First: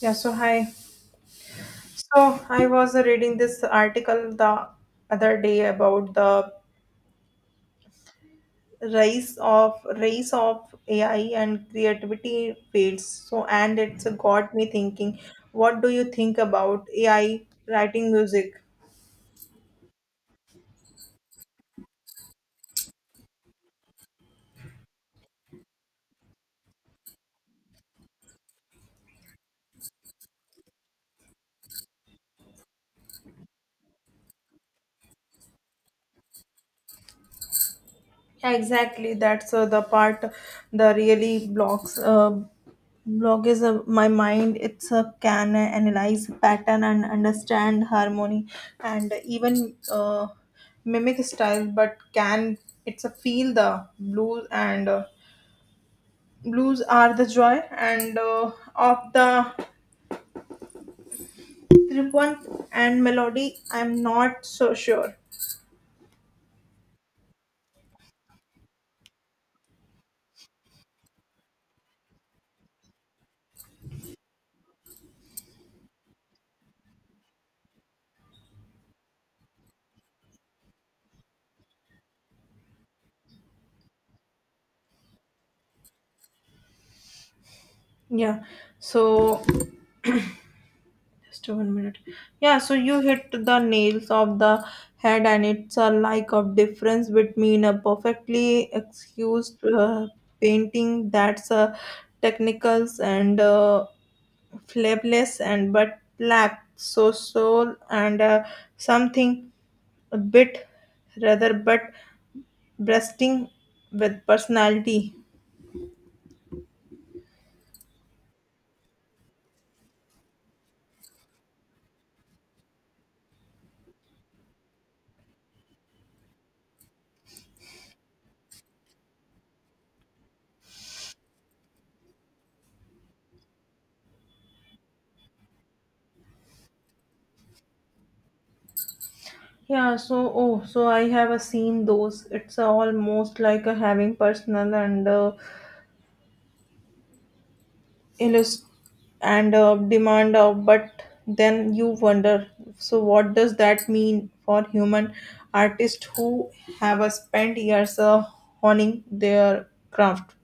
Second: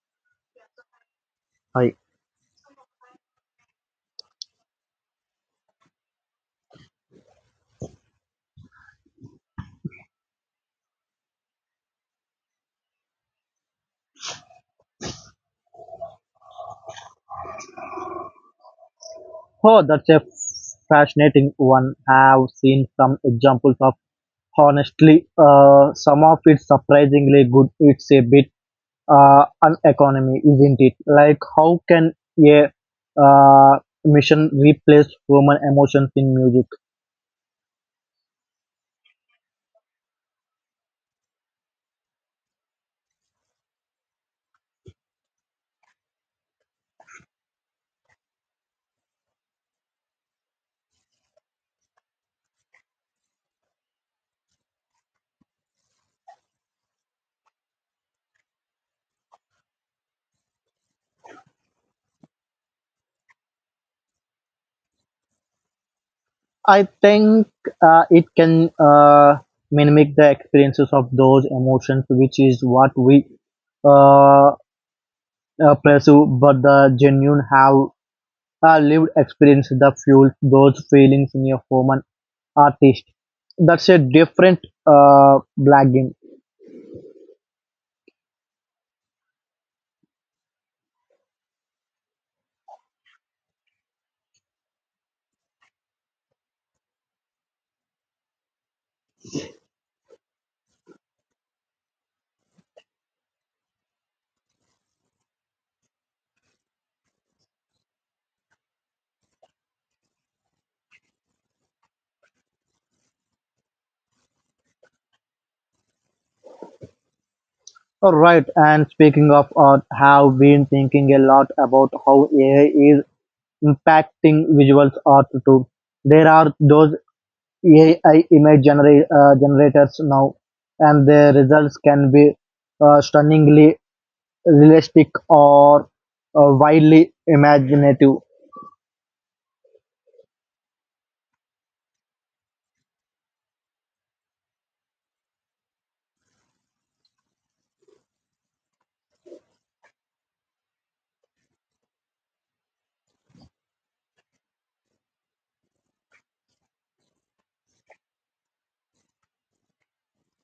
Yeah, so hi. I So I was reading this article the other day about the rise of AI and creativity fields. So and it's got me thinking, what do you think about AI writing music? oh, that's a fascinating one. I have seen some examples of honestly. Some of it's surprisingly good. It's a bit an economy, isn't it? Like how can a uh, mission replace human emotions in music? Yeah, exactly. That's the part the really blocks. Blog is a, my mind. It's a can analyze pattern and understand harmony and even mimic style. But can it's a feel the blues and blues are the joy and of the triumph and melody. I'm not so sure. I think it can mimic the experiences of those emotions, which is what we uh, pursue. But the genuine have our lived experience that fuels those feelings in a human artist. That's a different blagging. Yeah. So just 1 minute. Yeah, so you hit the nails of the head, and it's a like of difference between a perfectly excused painting that's technicals and flavorless and but lack so soul and something a bit rather but breasting with personality. All right, and speaking of art, have been thinking a lot about how AI is impacting visual art too. There are those AI generators now, and their results can be stunningly realistic or wildly imaginative. Yeah, so oh, so I have a seen those. It's almost like a having personal and illust- and demand but then you wonder so what does that mean for human artists who have spent years honing their craft.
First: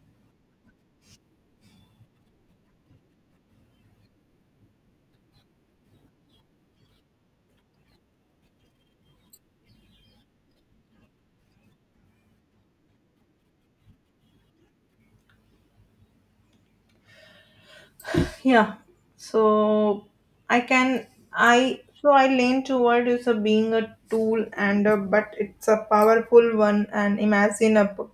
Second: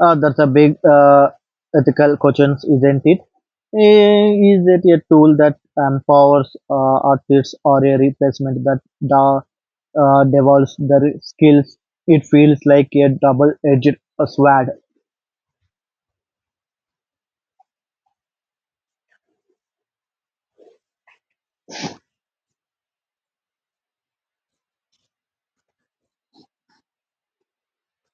That's a big ethical questions, isn't it? Is it a tool that empowers artists or a replacement that da, devolves their skills? It feels like a double-edged sword. Yeah, so I can I so I lean toward is a being a tool and a, but it's a powerful one and imagine a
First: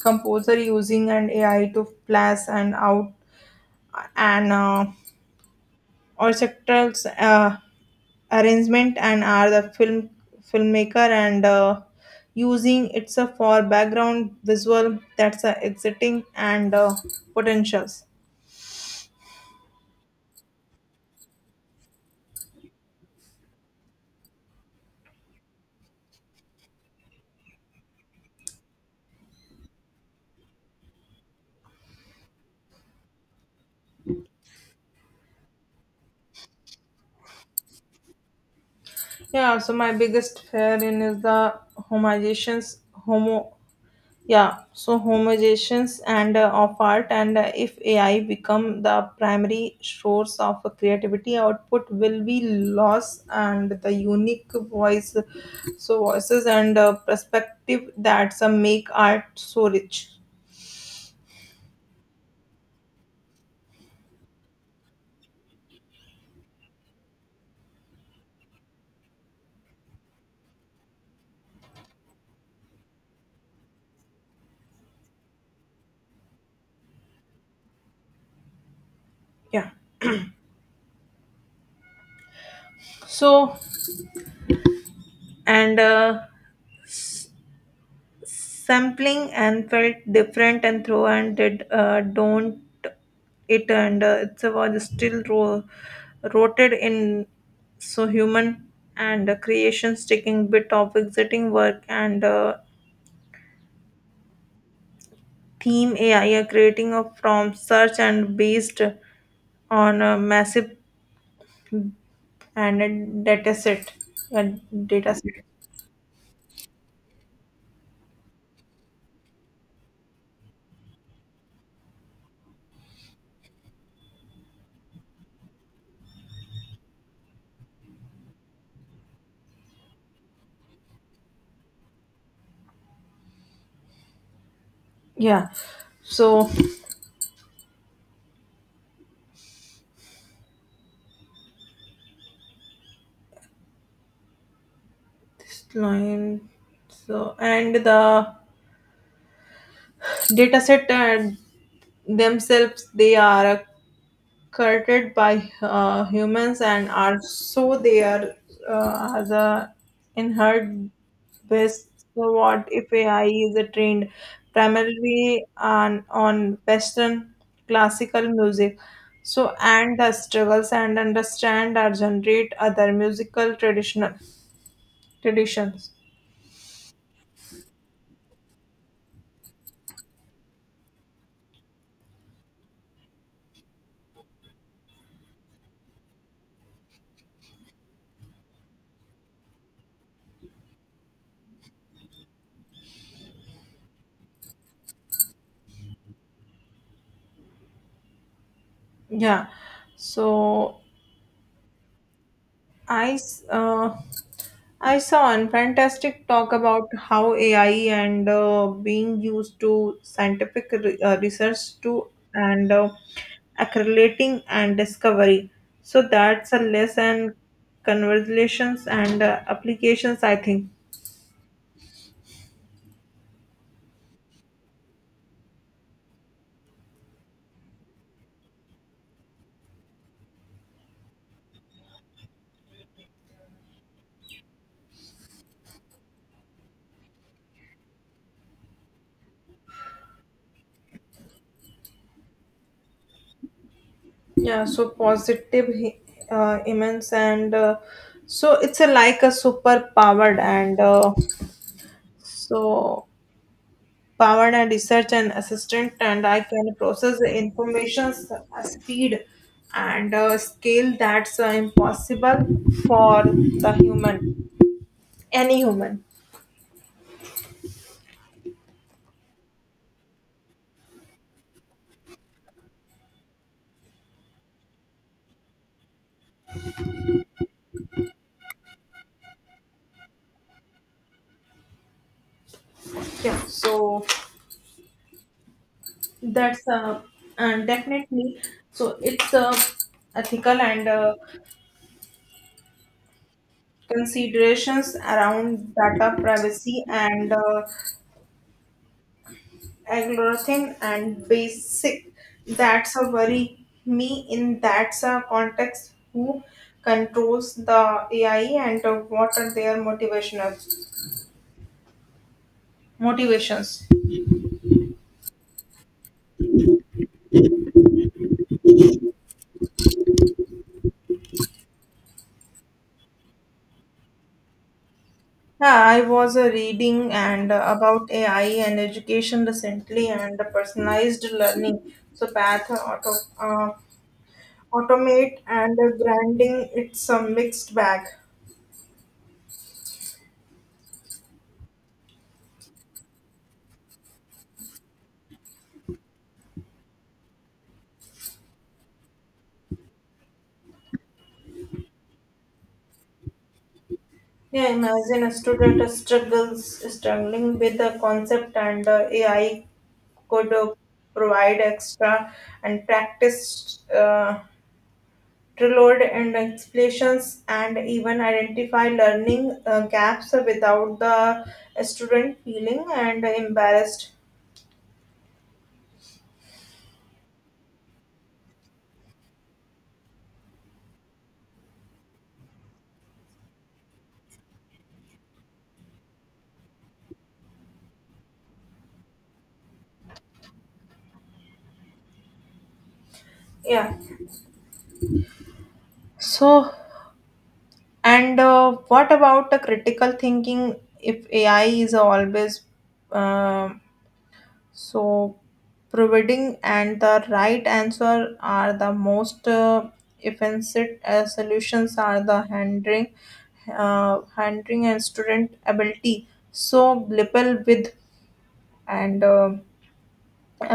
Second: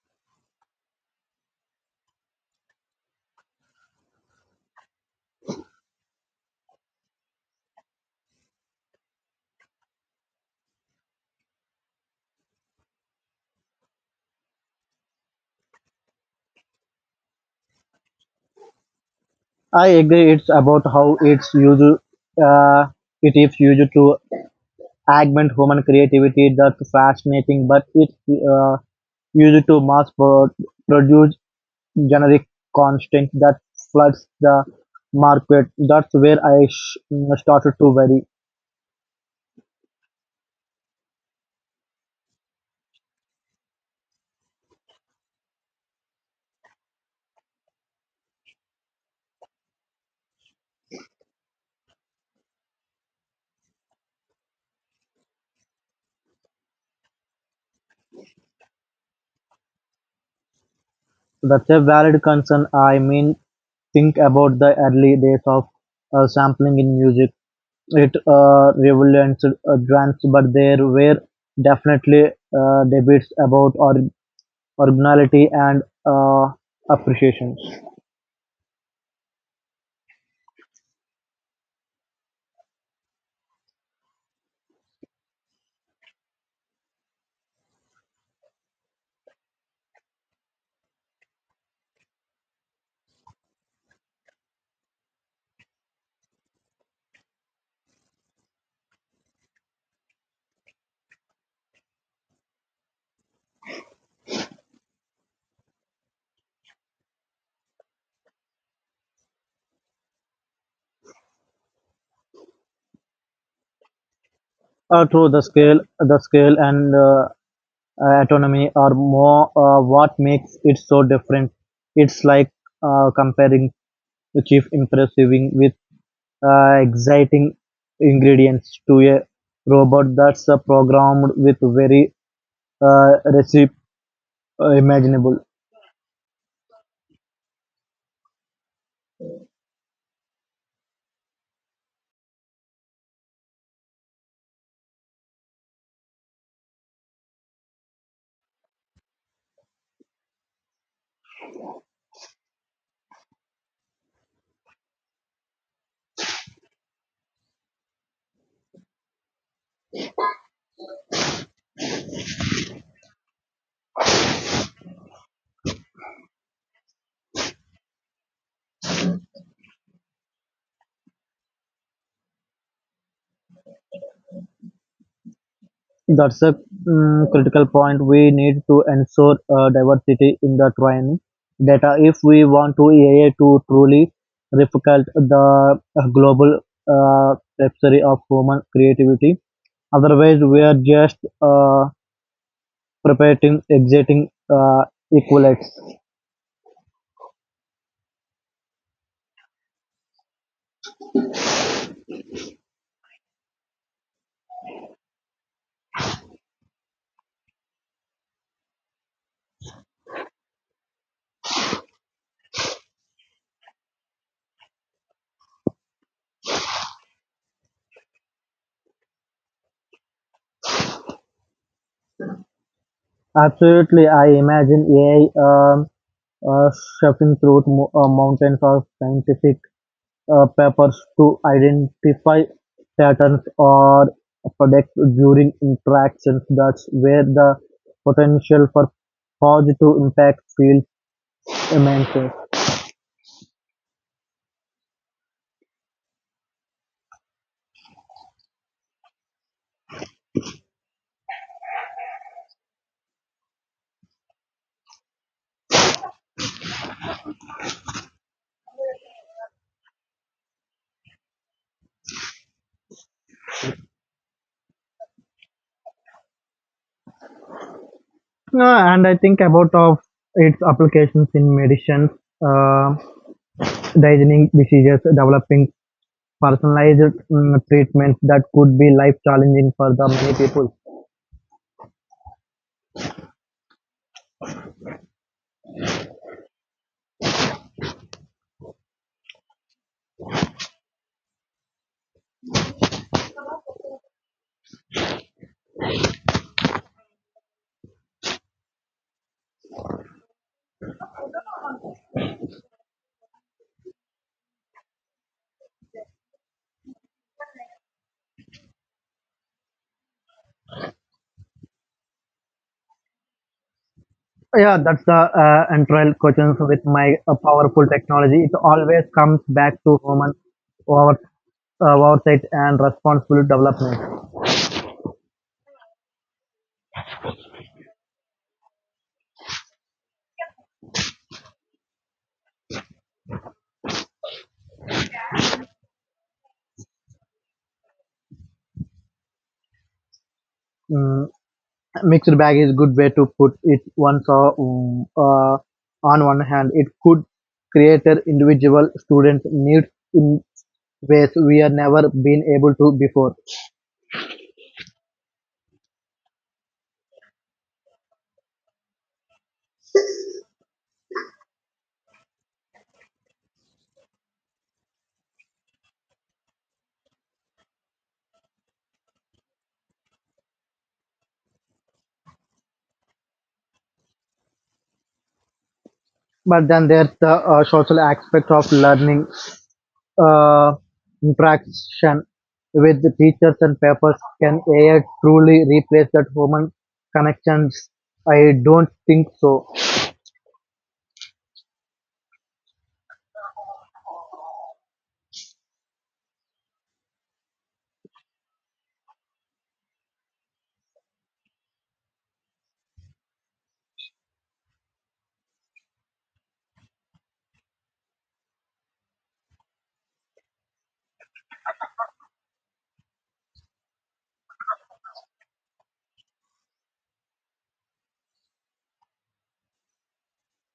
composer using an AI to flash and out and orchestral uh, arrangement and are the filmmaker and using it's a for background visual that's a exiting and potentials. I agree. It's about how it's used. Uh, it is used to augment human creativity. That's fascinating, but it's uh, used to produce generic constant that floods the market. That's where I started to worry. Yeah, so my biggest fear in is the homologations homo yeah, so homogenizations and of art and if AI become the primary source of creativity output will be lost and the unique voices and perspective that some make art so rich. That's a valid concern. I mean, think about the early days of sampling in music. It revolutionized advanced, but there were definitely debates about originality and appreciation. Yeah, so and sampling and felt different and throw and did don't it and it was still rooted in so human and creation taking bit of exiting work and theme AI are creating a from search and based on a massive and a data set and Uh, data through the set. scale, the scale and autonomy or more what makes it so different. It's like comparing the chief impressiving with exciting ingredients to a robot that's programmed with very uh, recipe imaginable. Yeah, so this line so and the data set themselves they are curted by humans and are so they are as a inherent best. So what if AI is a trained primarily on western classical music so and the struggles and understand or generate other musical traditional traditions. That's a critical point. We need to ensure diversity in the training data if we want to AI to truly replicate the global uh, tapestry of human creativity. Otherwise, we are just perpetuating existing equilates. Yeah, so I s- uh, I saw a fantastic talk about how AI and being used to scientific research to and accumulating and discovery. So that's a lesson, conversations and applications, I think. Absolutely, I imagine AI um, uh, shuffling through mountains of scientific papers to identify patterns or predict during interactions. That's where the potential for positive impact feels immense. Yeah. So positive, immense, and so it's a, like a superpowered and so powered and research and assistant and I can process the information at speed and scale that's impossible for the human any human. And I think about of its applications in medicine. Um Diagnosing diseases, developing personalized treatments that could be life-challenging for the many people. Yeah, so that's and definitely so it's ethical and considerations around data privacy and algorithm and basic that's a worry me in that's a context who controls the AI and what are their motivational motivations. Yeah, that's the entire question with my powerful technology. It always comes back to human over, oversight and responsible development. Yeah, I was reading and about AI and education recently and personalized learning so path auto uh, automate and branding it's a mixed bag. Mm, Mixed bag is good way to put it. On one hand, it could create an individual students' needs in ways we are never been able to before. Yeah, imagine a student struggles struggling with the concept and AI could provide extra and practice tailored and explanations and even identify learning gaps without the student feeling and embarrassed. But then there's the social aspect of learning. Uh, Interaction with the teachers and papers, can AI truly replace that human connections? I don't think so. Yeah, so and what about the critical thinking if AI is always um so, providing and the right answer are the most offensive solutions are the handling, handling and student ability. So, grapple with and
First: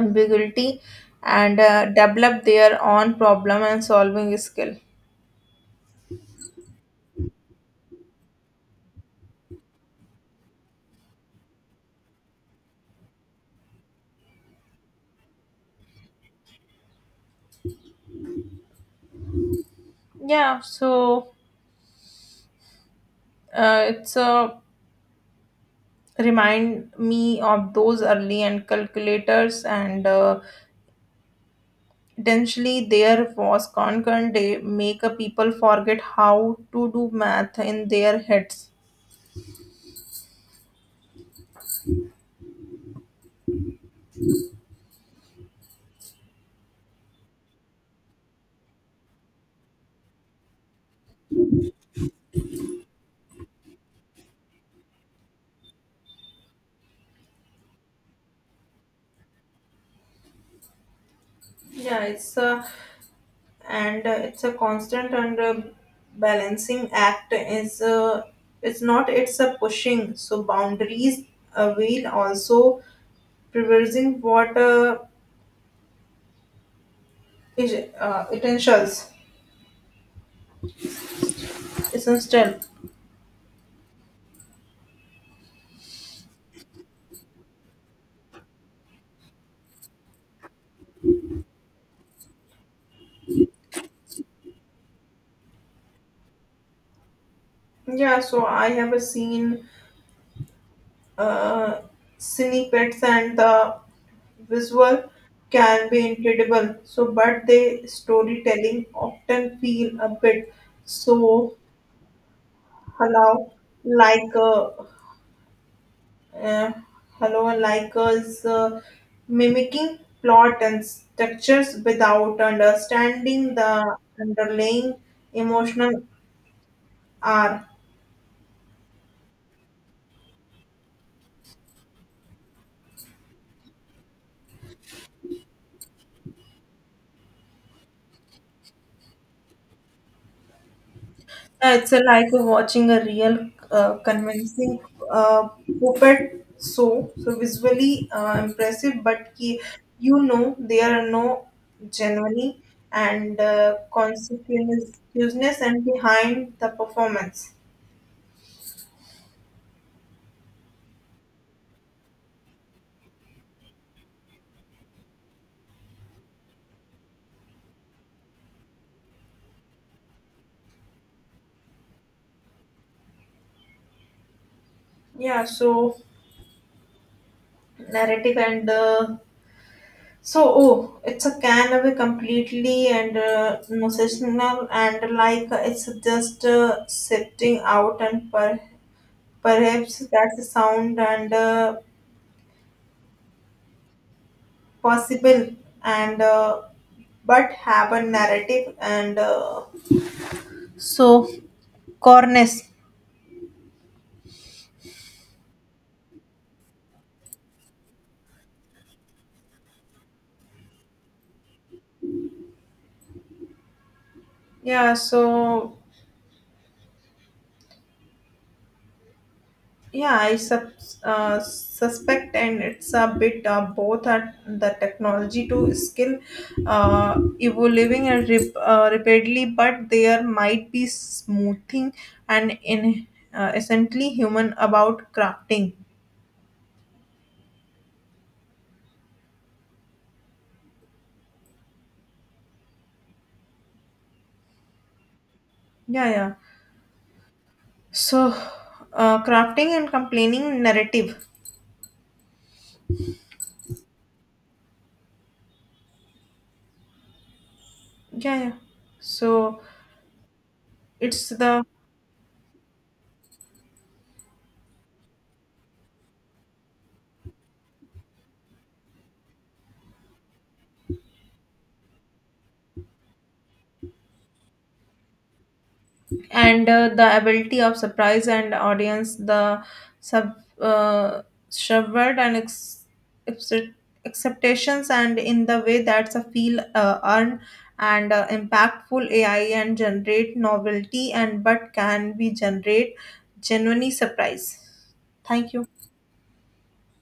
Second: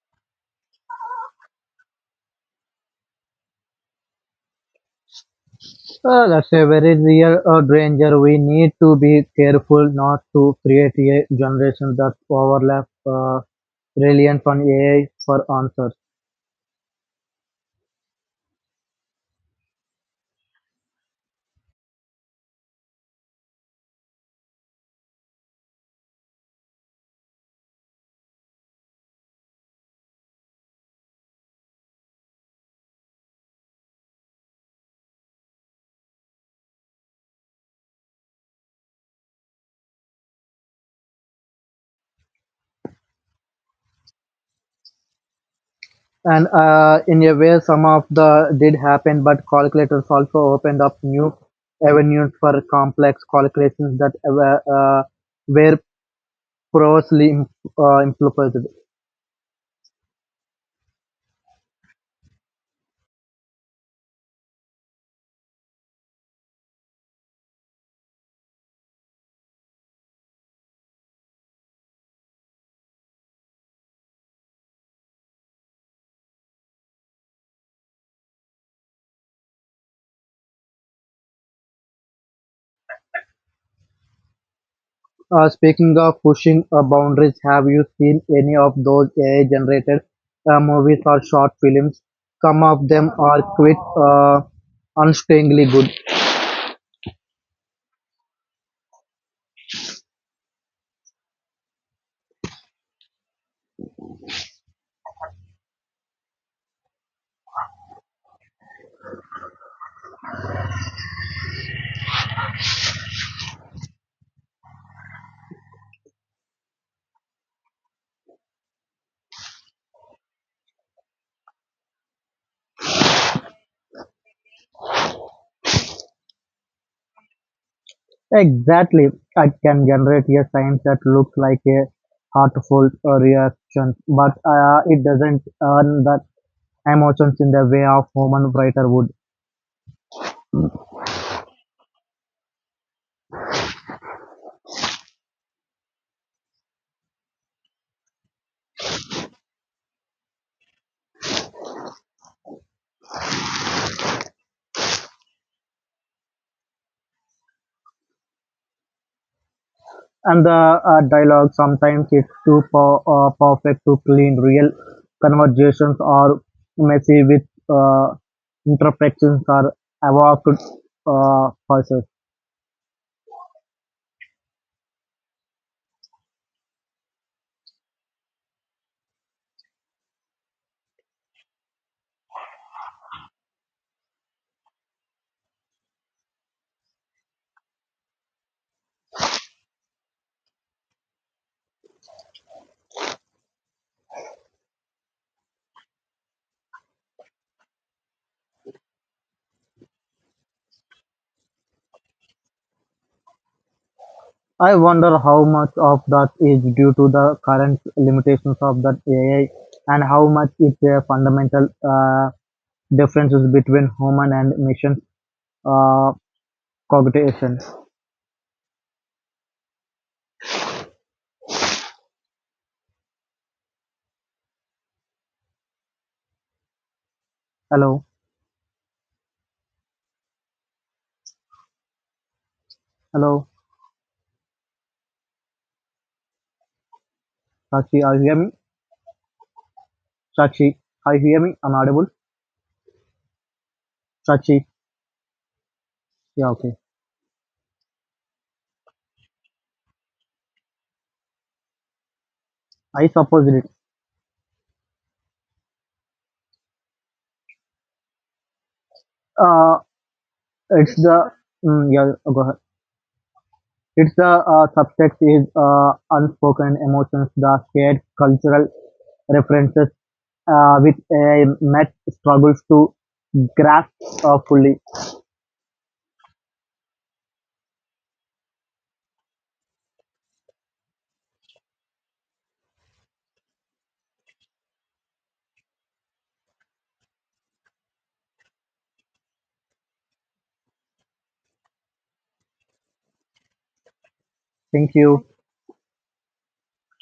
ambiguity and develop their own problem and solving skill. That's a very real danger. We need to be careful not to create a generation that overlap reliant on AI for answers. Yeah, so it's a remind me of those early and calculators and. Potentially, there was concurrent day make a people forget how to do math in their heads. And in a way some of the did happen, but calculators also opened up new avenues for complex calculations that were, were previously impossible. Yeah, it's a and it's a constant and balancing act. Is it's not it's a pushing so boundaries will also preserving what is uh, essentials essential. Speaking of pushing boundaries, have you seen any of those AI-generated movies or short films? Some of them are quick, unstintingly good. Yeah, so I have a seen uh, snippets and the visual can be incredible so but the storytelling often feel a bit so hello like uh, hello and like us mimicking plot and structures without understanding the underlying emotional are. Exactly, it can generate a science that looks like a heartful reaction, but it doesn't earn the emotions in the way of human writer would. It's a like watching a real convincing uh, puppet show. So visually impressive, but you know there are no genuine and consequences and behind the performance. And the dialogue, sometimes it's too perfect to clean. Real conversations are messy with uh, imperfections are evoked process. Yeah, so narrative and so oh, it's a can of a completely and no sessional and like it's just sifting out and per. Perhaps that's sound and possible, and but have a narrative and so, corness. I wonder how much of that is due to the current limitations of that AI and how much it's a fundamental differences between human and Yeah. machine So uh, cognition. yeah, suspect, and it's a bit both are the technology to skill Hello, evolving and rapidly, but there might be smoothing and in hello, essentially human about crafting. Sachi, are you hear me? Sachi, are you hear me? I'm audible. Sachi, Yeah, yeah. yeah, okay. So, crafting and complaining narrative. I suppose it. Yeah, yeah. So Uh, it's it's the the mm, yeah. Go ahead. It's the subtext is unspoken emotions, the shared cultural references with a Met struggles to grasp fully. and the ability of surprise and audience the sub uh, subvert and accept- acceptations and in the way that's a feel earned and impactful AI and generate novelty and but can be generate genuinely surprise. Thank you. Thank you.